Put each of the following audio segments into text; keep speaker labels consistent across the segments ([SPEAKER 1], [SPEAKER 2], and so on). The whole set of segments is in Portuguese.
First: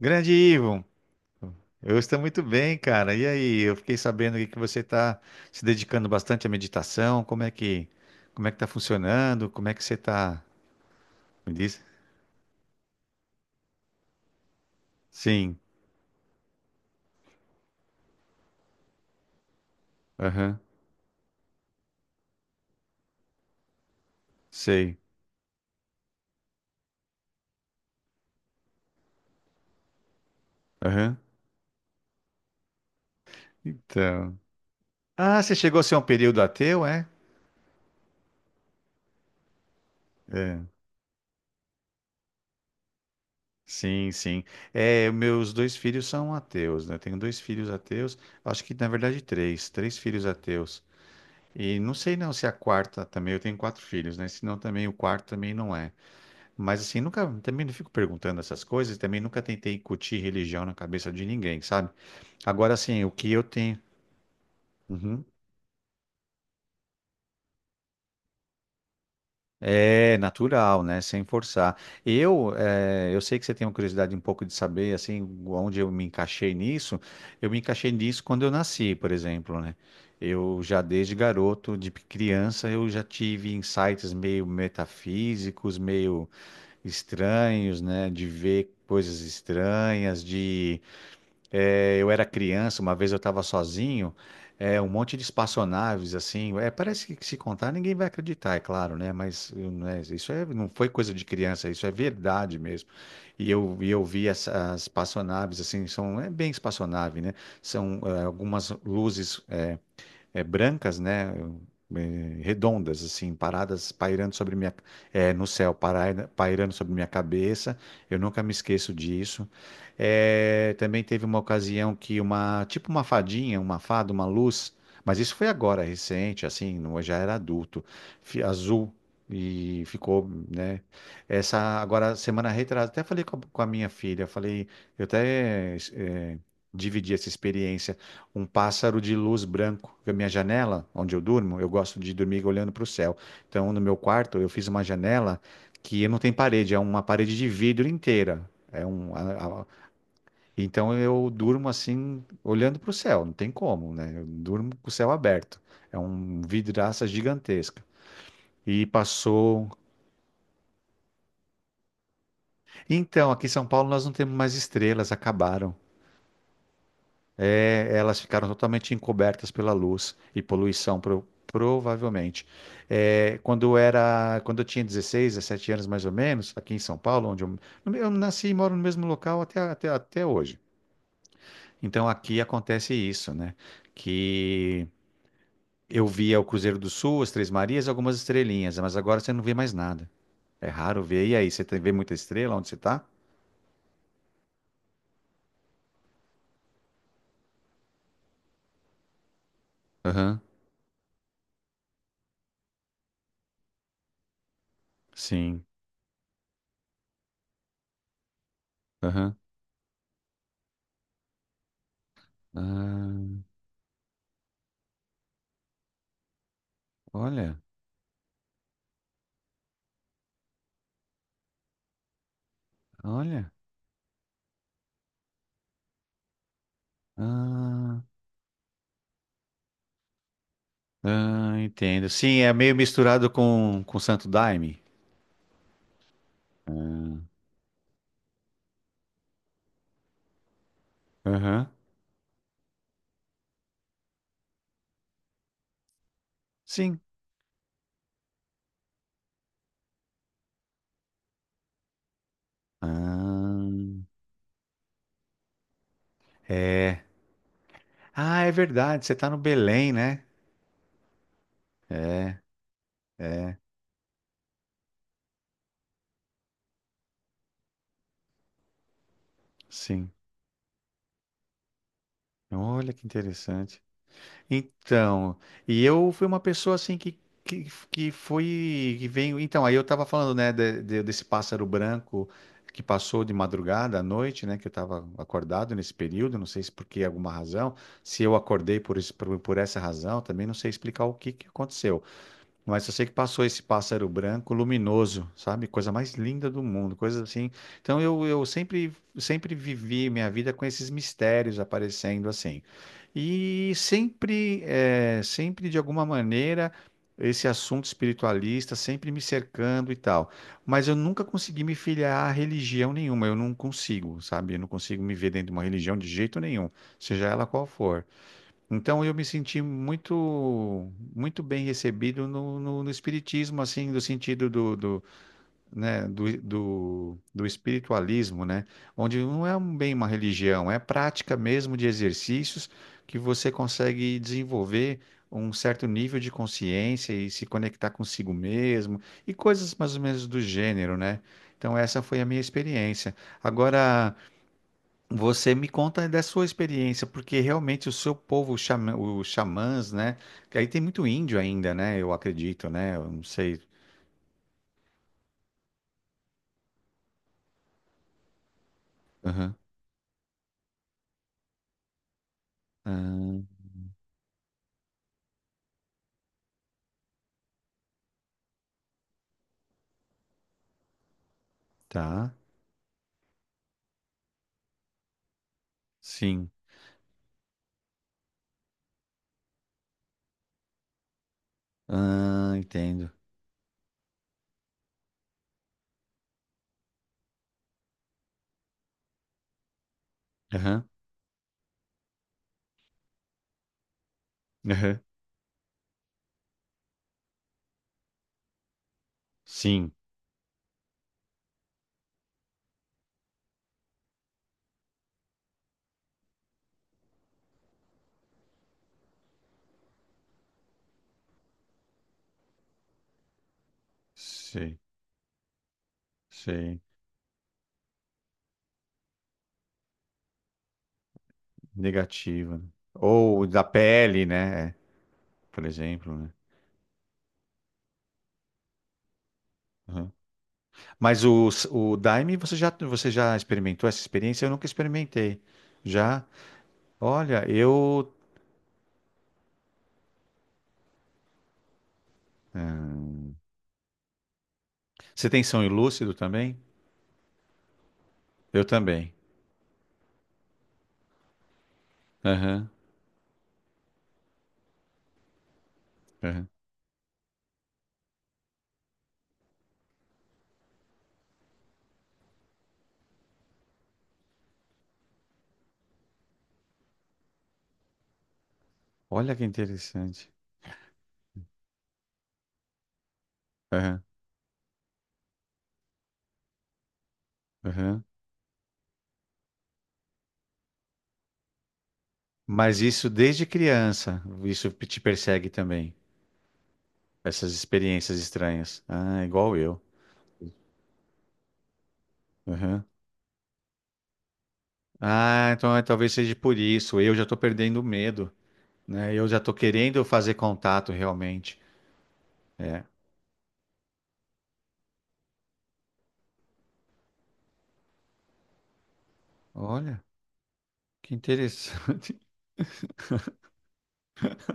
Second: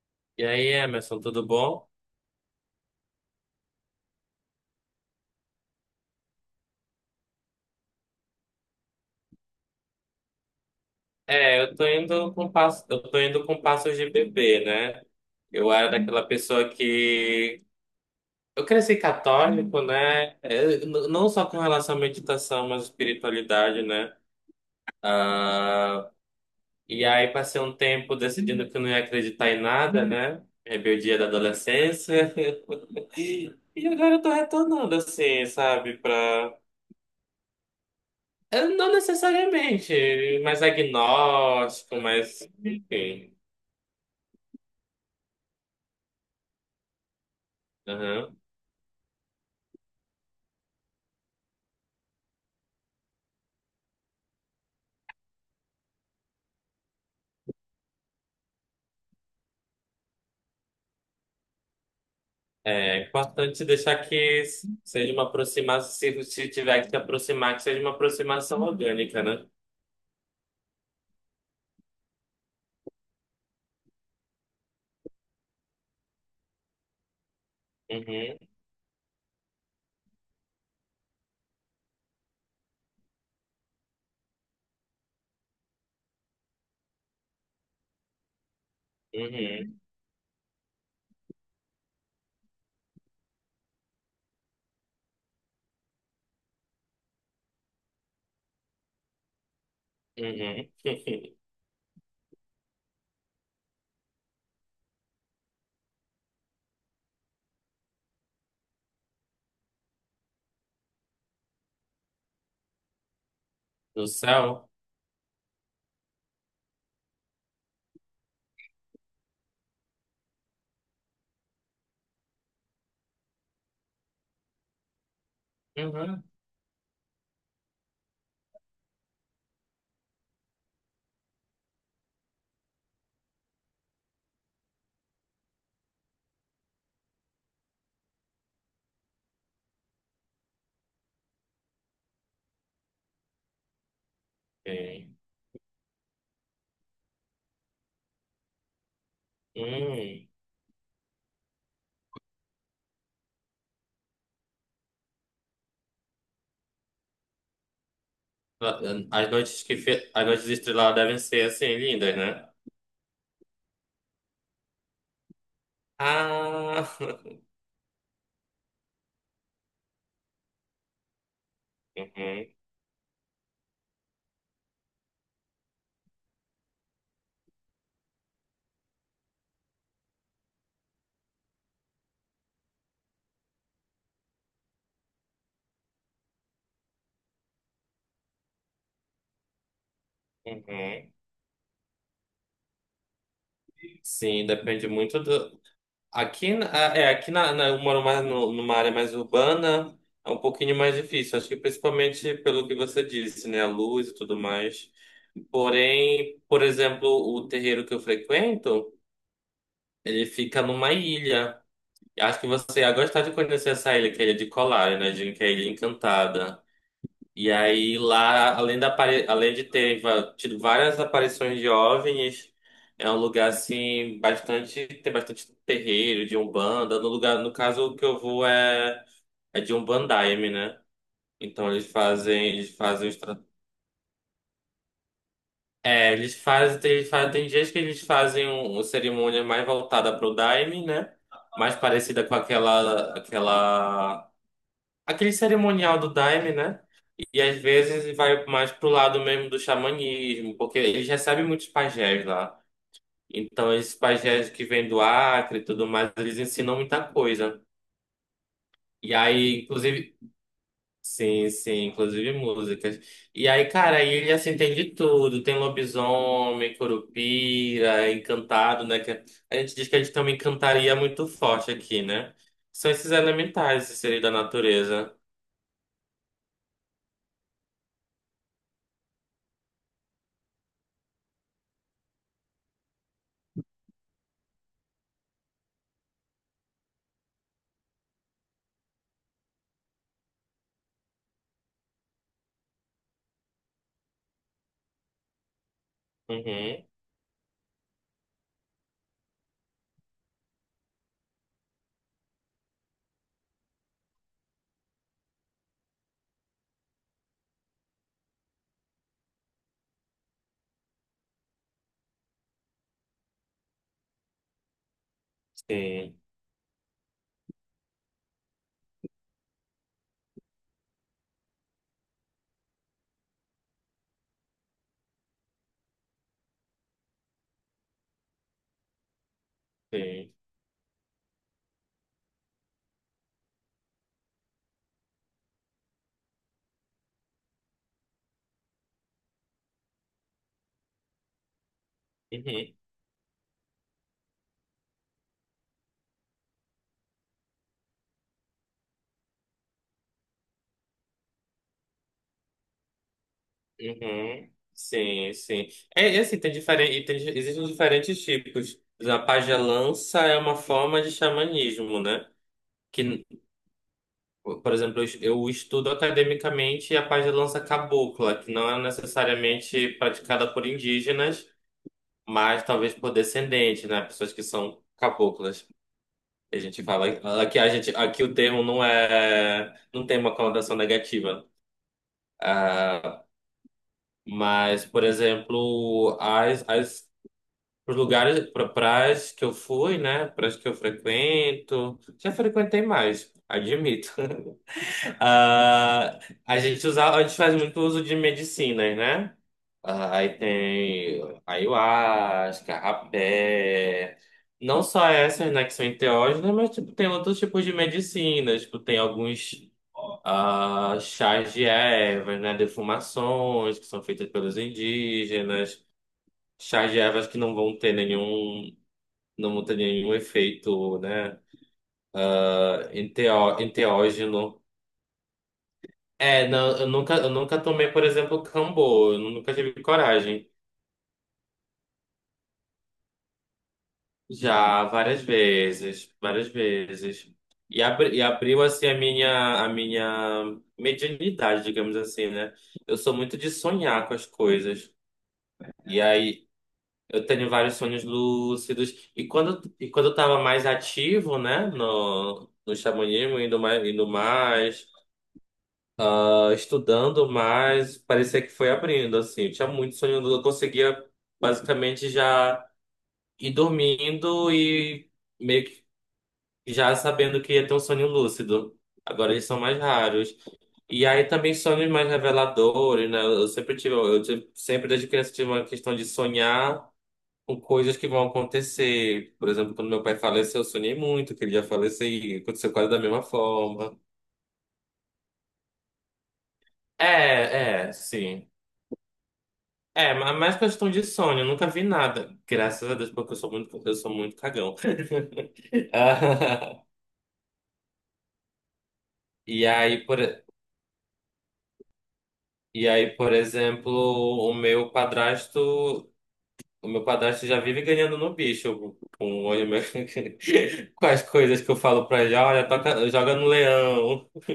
[SPEAKER 1] Grande
[SPEAKER 2] E aí,
[SPEAKER 1] Ivo,
[SPEAKER 2] Emerson, tudo bom?
[SPEAKER 1] eu estou muito bem, cara. E aí, eu fiquei sabendo aí que você está se dedicando bastante à meditação. Como é que tá funcionando? Como é que você está? Me
[SPEAKER 2] Eu
[SPEAKER 1] diz.
[SPEAKER 2] tô indo com passo, eu tô indo com passos de bebê, né?
[SPEAKER 1] Sim.
[SPEAKER 2] Eu era daquela pessoa que eu cresci católico, né?
[SPEAKER 1] Aham.
[SPEAKER 2] Não só com relação à meditação, mas espiritualidade, né?
[SPEAKER 1] Sei.
[SPEAKER 2] Ah, e aí passei um tempo decidindo que eu não ia acreditar em nada, né?
[SPEAKER 1] Aham.
[SPEAKER 2] Rebeldia da adolescência. E agora eu tô
[SPEAKER 1] Então.
[SPEAKER 2] retornando
[SPEAKER 1] Ah,
[SPEAKER 2] assim,
[SPEAKER 1] você chegou a ser
[SPEAKER 2] sabe,
[SPEAKER 1] um período
[SPEAKER 2] pra...
[SPEAKER 1] ateu, é?
[SPEAKER 2] eu Não necessariamente,
[SPEAKER 1] É.
[SPEAKER 2] mais agnóstico, mas enfim.
[SPEAKER 1] Sim, sim. É, meus dois filhos são ateus, né? Tenho dois filhos ateus.
[SPEAKER 2] Aham.
[SPEAKER 1] Acho que na verdade três filhos ateus. E não sei não se a quarta também. Eu tenho quatro filhos, né? Se não também o quarto também não é. Mas assim, nunca, também não fico perguntando essas coisas, também nunca tentei incutir religião na cabeça de ninguém, sabe? Agora,
[SPEAKER 2] É
[SPEAKER 1] assim, o que eu
[SPEAKER 2] importante
[SPEAKER 1] tenho.
[SPEAKER 2] deixar que seja uma
[SPEAKER 1] Uhum.
[SPEAKER 2] aproximação, se se tiver que se aproximar, que seja uma aproximação orgânica, né?
[SPEAKER 1] É natural, né? Sem forçar. Eu sei que você tem uma curiosidade um pouco de saber, assim, onde eu me encaixei nisso. Eu me encaixei nisso
[SPEAKER 2] Uhum,
[SPEAKER 1] quando eu nasci, por exemplo, né? Eu já desde garoto, de criança, eu já tive insights meio metafísicos, meio estranhos, né? De ver coisas
[SPEAKER 2] uhum,
[SPEAKER 1] estranhas, de. É, eu era criança, uma vez eu estava sozinho, é, um monte de espaçonaves, assim, é, parece que se contar ninguém vai acreditar, é claro, né? Mas eu, né, isso é,
[SPEAKER 2] uhum.
[SPEAKER 1] não foi coisa de criança, isso é verdade mesmo. E eu vi as espaçonaves, assim, são, é bem espaçonave, né? São é, algumas luzes, é, brancas, né? É, redondas, assim, paradas
[SPEAKER 2] No
[SPEAKER 1] pairando sobre
[SPEAKER 2] céu?
[SPEAKER 1] minha, é, no céu, pairando sobre minha cabeça. Eu nunca me esqueço disso. É, também teve uma ocasião que uma, tipo uma fadinha, uma fada, uma luz, mas isso foi agora,
[SPEAKER 2] Uhum.
[SPEAKER 1] recente, assim, eu já era adulto, azul. E ficou, né? Essa agora semana retrasada, até falei com a minha filha, eu falei, eu até dividi essa experiência, um pássaro de luz branco. Porque a minha janela, onde eu durmo, eu gosto de dormir olhando para o céu. Então, no meu quarto, eu fiz uma
[SPEAKER 2] Sim.
[SPEAKER 1] janela que não tem parede, é uma parede de vidro inteira.
[SPEAKER 2] Hum.
[SPEAKER 1] Então eu durmo assim, olhando para o céu, não tem como, né? Eu durmo com o céu aberto. É um vidraça gigantesca. E passou.
[SPEAKER 2] As noites estreladas devem ser assim, lindas, né?
[SPEAKER 1] Então, aqui em São Paulo nós não temos mais estrelas, acabaram.
[SPEAKER 2] Ah!
[SPEAKER 1] É, elas ficaram totalmente encobertas pela luz e poluição, provavelmente.
[SPEAKER 2] Uhum,
[SPEAKER 1] É, quando eu tinha 16 17 anos mais ou menos, aqui em São Paulo, onde eu nasci e moro no mesmo local até hoje. Então aqui acontece isso, né? Que eu via o Cruzeiro do Sul, as Três Marias, algumas estrelinhas, mas agora você não vê mais nada. É raro
[SPEAKER 2] uhum.
[SPEAKER 1] ver. E aí, você vê muita estrela onde você tá?
[SPEAKER 2] Sim, depende muito do. Aqui, na- aqui eu moro mais numa área mais urbana, é um
[SPEAKER 1] Aham,
[SPEAKER 2] pouquinho mais difícil. Acho que principalmente pelo que você disse, né? A luz e tudo mais.
[SPEAKER 1] sim.
[SPEAKER 2] Porém, por exemplo, o terreiro que eu frequento,
[SPEAKER 1] Aham.
[SPEAKER 2] ele fica numa ilha. Acho que você ia gostar de
[SPEAKER 1] Ah,
[SPEAKER 2] conhecer essa ilha, que é a Ilha de Colar, né? Dizem que é a Ilha Encantada. E
[SPEAKER 1] olha,
[SPEAKER 2] aí lá, além de ter tido várias aparições de OVNIs, é um lugar
[SPEAKER 1] olha.
[SPEAKER 2] assim bastante tem bastante terreiro de Umbanda. No lugar, no caso
[SPEAKER 1] Ah.
[SPEAKER 2] que eu vou é de Umbandaime, né?
[SPEAKER 1] Ah,
[SPEAKER 2] Então
[SPEAKER 1] entendo. Sim, é meio
[SPEAKER 2] eles fazem os
[SPEAKER 1] misturado
[SPEAKER 2] tra-
[SPEAKER 1] com Santo Daime.
[SPEAKER 2] é, eles
[SPEAKER 1] Ah,
[SPEAKER 2] fazem, tem dias que eles fazem uma cerimônia mais voltada pro Daime, né?
[SPEAKER 1] aham.
[SPEAKER 2] Mais parecida com aquela aquele cerimonial do Daime, né?
[SPEAKER 1] Sim.
[SPEAKER 2] E às vezes vai mais pro lado mesmo do xamanismo, porque eles recebem muitos pajés lá.
[SPEAKER 1] Ah,
[SPEAKER 2] Então, esses pajés que vêm do Acre e tudo mais, eles ensinam muita
[SPEAKER 1] é.
[SPEAKER 2] coisa.
[SPEAKER 1] Ah, é verdade.
[SPEAKER 2] E
[SPEAKER 1] Você tá no
[SPEAKER 2] aí,
[SPEAKER 1] Belém,
[SPEAKER 2] inclusive.
[SPEAKER 1] né?
[SPEAKER 2] Sim, sim, inclusive
[SPEAKER 1] É,
[SPEAKER 2] músicas. E
[SPEAKER 1] é.
[SPEAKER 2] aí, cara, aí ele assim tem de tudo. Tem lobisomem, curupira, encantado, né? Que a gente diz que a
[SPEAKER 1] Sim.
[SPEAKER 2] gente tem uma encantaria muito forte aqui, né? São
[SPEAKER 1] Olha que
[SPEAKER 2] esses
[SPEAKER 1] interessante.
[SPEAKER 2] elementais, esses seres da natureza.
[SPEAKER 1] Então, e eu fui uma pessoa assim que foi, que veio. Então, aí eu estava falando, né, desse pássaro branco que passou de madrugada à noite, né, que eu estava acordado nesse período, não sei se por que alguma razão, se eu acordei por essa razão, também não sei explicar o que aconteceu. Mas eu sei que passou esse pássaro branco luminoso, sabe? Coisa mais linda do
[SPEAKER 2] Uhum,
[SPEAKER 1] mundo, coisa assim. Então eu sempre, sempre vivi minha vida com esses mistérios aparecendo assim. E sempre de alguma maneira, esse assunto espiritualista sempre me cercando e tal. Mas eu nunca consegui me filiar a religião nenhuma, eu não consigo, sabe? Eu não consigo me ver dentro de uma religião de
[SPEAKER 2] sim,
[SPEAKER 1] jeito nenhum, seja ela qual for. Então eu me senti muito muito bem recebido no espiritismo, assim, do sentido do, do, né, do espiritualismo, né? Onde não é bem uma
[SPEAKER 2] sim.
[SPEAKER 1] religião, é prática mesmo de exercícios que você consegue desenvolver um certo nível de consciência e se conectar consigo mesmo e coisas mais ou menos do gênero, né? Então essa foi a minha
[SPEAKER 2] Uhum.
[SPEAKER 1] experiência. Agora você me conta da sua experiência, porque realmente o seu povo, os os xamãs, né? Que aí tem muito índio ainda, né? Eu acredito, né? Eu não sei.
[SPEAKER 2] Uhum. Sim, sim. É, e assim, tem diferente, tem, existem diferentes tipos. A
[SPEAKER 1] Aham.
[SPEAKER 2] pagelança é uma forma de xamanismo, né? Que,
[SPEAKER 1] Ah,
[SPEAKER 2] por exemplo, eu estudo academicamente a pagelança cabocla, que não é necessariamente praticada por indígenas,
[SPEAKER 1] tá.
[SPEAKER 2] mas talvez por descendentes, né? Pessoas que são caboclas.
[SPEAKER 1] Sim.
[SPEAKER 2] A gente fala aqui a gente aqui o termo não tem uma conotação negativa.
[SPEAKER 1] Ah, entendo.
[SPEAKER 2] Ah, mas, por exemplo, as os lugares, praias que eu fui, né? Praias que eu
[SPEAKER 1] Aham.
[SPEAKER 2] frequento. Já frequentei mais, admito.
[SPEAKER 1] Aham.
[SPEAKER 2] Ah, a gente usa, a gente faz muito uso de medicinas, né?
[SPEAKER 1] Sim.
[SPEAKER 2] Ah, aí tem ayahuasca, rapé. Não só essas, né, que são enteógenas, mas tipo, tem outros tipos de medicinas. Tipo, tem alguns, ah, chás de ervas, né? Defumações que são feitas pelos
[SPEAKER 1] Sei.
[SPEAKER 2] indígenas.
[SPEAKER 1] Sei.
[SPEAKER 2] Chás de ervas que não vão ter nenhum, não tem nenhum efeito, né,
[SPEAKER 1] Negativa, né? Ou
[SPEAKER 2] enteo-
[SPEAKER 1] da pele,
[SPEAKER 2] enteógeno.
[SPEAKER 1] né? É, por exemplo, né?
[SPEAKER 2] É, não, eu nunca tomei, por exemplo, Cambô, eu nunca tive
[SPEAKER 1] Aham.
[SPEAKER 2] coragem.
[SPEAKER 1] Mas o Daime, você já experimentou essa experiência? Eu nunca
[SPEAKER 2] Já várias
[SPEAKER 1] experimentei.
[SPEAKER 2] vezes,
[SPEAKER 1] Já?
[SPEAKER 2] várias vezes.
[SPEAKER 1] Olha, eu.
[SPEAKER 2] E abriu, assim, a minha mediunidade, digamos assim, né? Eu sou muito de sonhar com as coisas.
[SPEAKER 1] Você tem sonho
[SPEAKER 2] E
[SPEAKER 1] lúcido
[SPEAKER 2] aí,
[SPEAKER 1] também?
[SPEAKER 2] eu tenho vários sonhos
[SPEAKER 1] Eu
[SPEAKER 2] lúcidos.
[SPEAKER 1] também.
[SPEAKER 2] E quando eu tava mais ativo, né,
[SPEAKER 1] Aham,
[SPEAKER 2] no xamanismo, indo mais,
[SPEAKER 1] aham.
[SPEAKER 2] estudando, mas parecia que foi abrindo, assim. Eu tinha muito sono, eu conseguia basicamente já ir dormindo e meio que já sabendo que ia ter um sonho lúcido. Agora
[SPEAKER 1] Olha que
[SPEAKER 2] eles são mais
[SPEAKER 1] interessante.
[SPEAKER 2] raros. E aí também sonhos mais reveladores, né? Eu sempre tive,
[SPEAKER 1] Aham,
[SPEAKER 2] sempre desde criança tive uma questão de sonhar com coisas
[SPEAKER 1] aham.
[SPEAKER 2] que vão acontecer. Por exemplo, quando meu pai faleceu, eu sonhei muito que ele ia falecer e aconteceu
[SPEAKER 1] Mas
[SPEAKER 2] quase da
[SPEAKER 1] isso
[SPEAKER 2] mesma
[SPEAKER 1] desde
[SPEAKER 2] forma.
[SPEAKER 1] criança, isso te persegue também, essas
[SPEAKER 2] É, é,
[SPEAKER 1] experiências
[SPEAKER 2] sim.
[SPEAKER 1] estranhas. Ah, igual eu.
[SPEAKER 2] É, mais questão de sono, eu nunca vi nada.
[SPEAKER 1] Aham.
[SPEAKER 2] Graças a Deus, porque eu sou muito cagão.
[SPEAKER 1] Ah, então é, talvez seja por
[SPEAKER 2] Ah,
[SPEAKER 1] isso. Eu já estou perdendo o medo, né? Eu já estou
[SPEAKER 2] E
[SPEAKER 1] querendo
[SPEAKER 2] aí, por,
[SPEAKER 1] fazer contato realmente. É.
[SPEAKER 2] e aí, por exemplo, o meu padrasto já vive ganhando no bicho com, o olho meu-
[SPEAKER 1] Olha,
[SPEAKER 2] com
[SPEAKER 1] que
[SPEAKER 2] as coisas que eu falo
[SPEAKER 1] interessante.
[SPEAKER 2] pra ele, olha, toca, joga no leão.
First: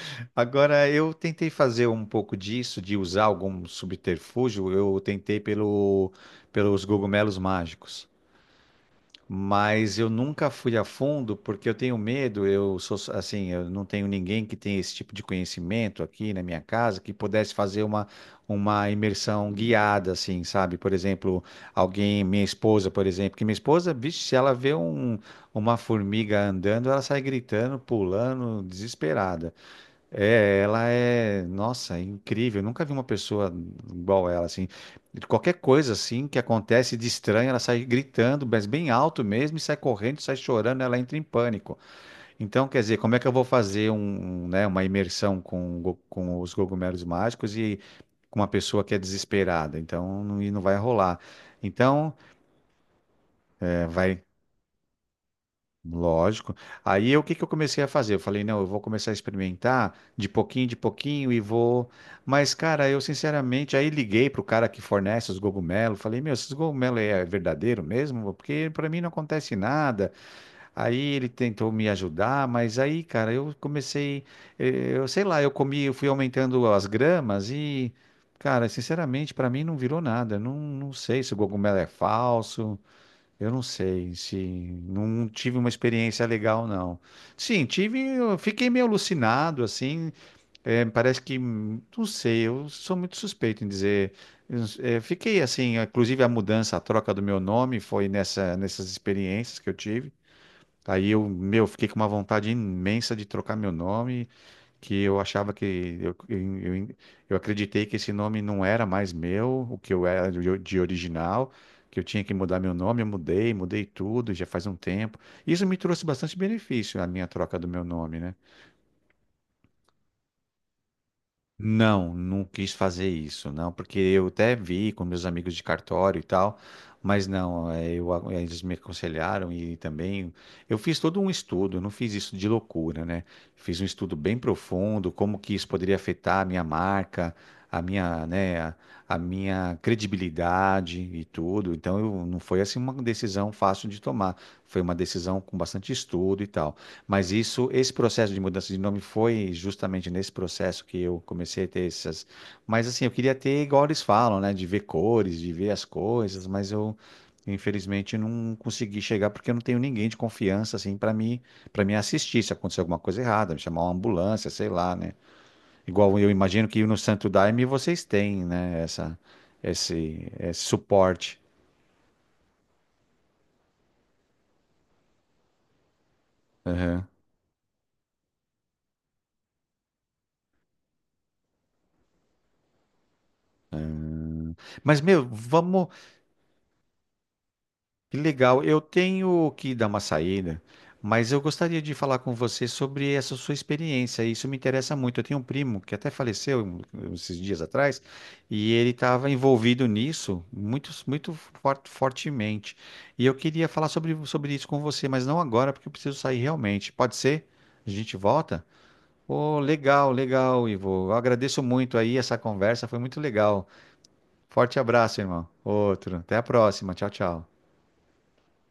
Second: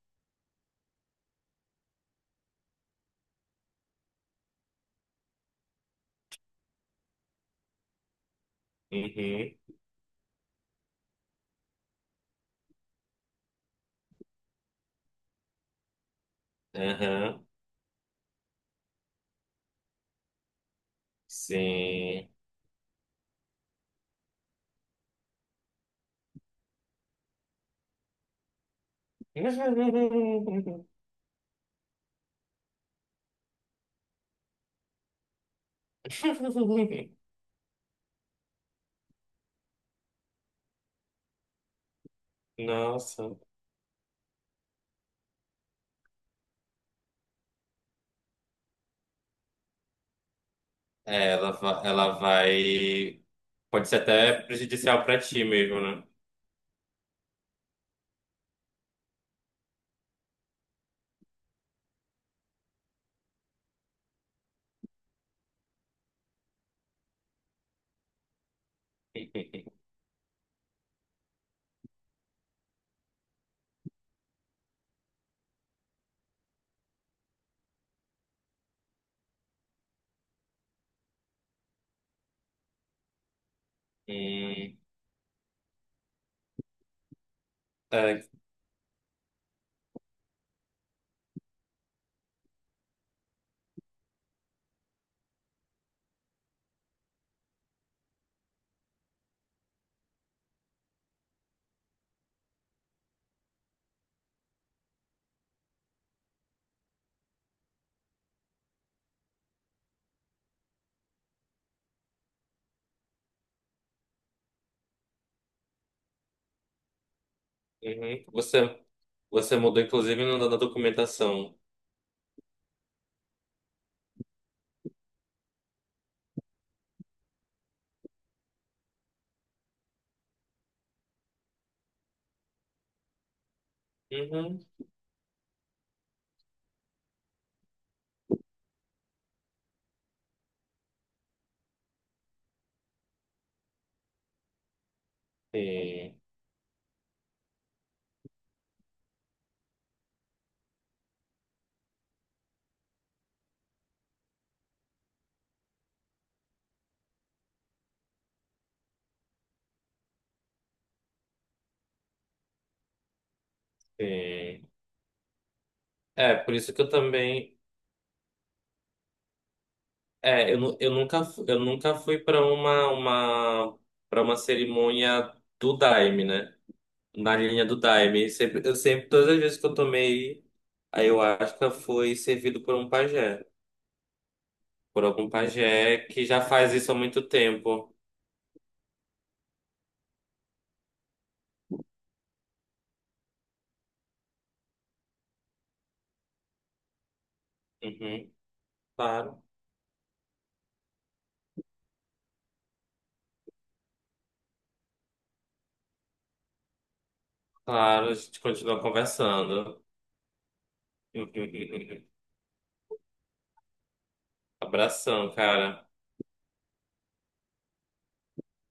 [SPEAKER 1] Agora, eu tentei fazer um pouco disso, de usar algum subterfúgio. Eu tentei pelos cogumelos mágicos,
[SPEAKER 2] Uhum,
[SPEAKER 1] mas eu nunca fui a fundo porque eu tenho medo. Eu sou assim, eu não tenho ninguém que tenha esse tipo de conhecimento aqui na minha casa que
[SPEAKER 2] aham,
[SPEAKER 1] pudesse fazer uma imersão guiada, assim, sabe? Por exemplo, alguém,
[SPEAKER 2] sim.
[SPEAKER 1] minha esposa, por exemplo, que minha esposa, vixe, se ela vê uma formiga andando, ela sai gritando, pulando, desesperada. É, ela é, nossa, é incrível. Eu nunca vi uma pessoa igual ela, assim. Qualquer coisa, assim, que acontece de estranho, ela sai gritando, mas bem alto mesmo, e sai correndo, sai chorando, ela entra em pânico. Então, quer dizer, como é que eu
[SPEAKER 2] Nossa.
[SPEAKER 1] vou fazer, né, uma imersão com os cogumelos mágicos e com uma pessoa que é desesperada? Então, não, e não vai rolar.
[SPEAKER 2] É, ela, ela
[SPEAKER 1] Então,
[SPEAKER 2] vai. Pode ser até prejudicial pra ti mesmo, né?
[SPEAKER 1] lógico. Aí o que que eu comecei a fazer? Eu falei, não, eu vou começar a experimentar de pouquinho e vou. Mas, cara, eu sinceramente aí liguei pro cara que fornece os cogumelos, falei, meu, esses cogumelos é verdadeiro mesmo? Porque para mim não acontece nada. Aí ele tentou me ajudar, mas aí, cara, eu comecei, eu sei lá, eu comi, eu fui aumentando as gramas e, cara, sinceramente, para mim não virou nada. Não, não sei se o cogumelo é falso. Eu não sei se
[SPEAKER 2] Hum,
[SPEAKER 1] não tive uma experiência legal, não. Sim, tive,
[SPEAKER 2] é,
[SPEAKER 1] eu fiquei meio alucinado, assim. É, parece que, não sei, eu sou muito suspeito em dizer. Eu, fiquei assim, inclusive a mudança, a troca do meu nome foi nessas experiências que eu tive. Aí eu, meu, fiquei com uma vontade imensa de trocar meu nome que eu achava que eu, eu, eu, eu acreditei que esse nome não era mais meu, o que eu era de original, que eu tinha que mudar meu nome, eu mudei, mudei tudo, já faz um tempo. Isso me trouxe bastante benefício, a minha troca do meu nome,
[SPEAKER 2] uhum.
[SPEAKER 1] né?
[SPEAKER 2] Você, você mudou, inclusive, na documentação.
[SPEAKER 1] Não, não quis fazer isso, não, porque eu até vi com meus amigos de cartório e tal, mas não, é, eu, eles me aconselharam e também eu fiz todo um estudo, eu não fiz isso de loucura, né? Fiz um estudo bem
[SPEAKER 2] Uhum.
[SPEAKER 1] profundo, como que isso poderia afetar a minha marca, a minha, né, a minha credibilidade e tudo. Então, eu, não foi assim uma decisão fácil de tomar, foi uma decisão com bastante
[SPEAKER 2] Sim,
[SPEAKER 1] estudo e tal. Mas isso, esse processo de mudança de nome foi justamente nesse processo que eu comecei a ter essas. Mas assim, eu queria ter igual eles falam, né? De ver cores, de ver as coisas, mas eu infelizmente não consegui chegar porque eu não tenho ninguém de confiança assim para mim para me assistir se acontecer alguma coisa errada, me chamar uma ambulância, sei
[SPEAKER 2] sim.
[SPEAKER 1] lá, né? Igual eu
[SPEAKER 2] É, por
[SPEAKER 1] imagino
[SPEAKER 2] isso que
[SPEAKER 1] que
[SPEAKER 2] eu
[SPEAKER 1] no Santo
[SPEAKER 2] também.
[SPEAKER 1] Daime vocês têm, né? Essa esse,
[SPEAKER 2] É, eu,
[SPEAKER 1] esse
[SPEAKER 2] nu- eu nunca,
[SPEAKER 1] suporte.
[SPEAKER 2] fu- eu nunca fui para uma, para uma cerimônia do Daime, né? Na linha do Daime. Sempre, eu sempre, todas as vezes que eu tomei, aí eu acho que foi servido por um pajé.
[SPEAKER 1] Mas,
[SPEAKER 2] Por
[SPEAKER 1] meu,
[SPEAKER 2] algum
[SPEAKER 1] vamos.
[SPEAKER 2] pajé que já faz isso há muito tempo.
[SPEAKER 1] Que legal. Eu tenho que dar uma saída, mas eu gostaria de falar com você sobre essa sua experiência. Isso me interessa muito. Eu tenho um primo que até faleceu esses dias atrás
[SPEAKER 2] Uhum,
[SPEAKER 1] e ele estava
[SPEAKER 2] claro,
[SPEAKER 1] envolvido nisso muito, muito fortemente. E eu queria falar sobre isso com você, mas não agora, porque eu preciso sair realmente. Pode ser? A
[SPEAKER 2] claro, a
[SPEAKER 1] gente
[SPEAKER 2] gente
[SPEAKER 1] volta?
[SPEAKER 2] continua
[SPEAKER 1] Oh,
[SPEAKER 2] conversando.
[SPEAKER 1] legal, legal, Ivo. Eu agradeço muito aí essa conversa, foi muito legal. Forte abraço,
[SPEAKER 2] Abração,
[SPEAKER 1] irmão.
[SPEAKER 2] cara.
[SPEAKER 1] Outro. Até a próxima. Tchau, tchau.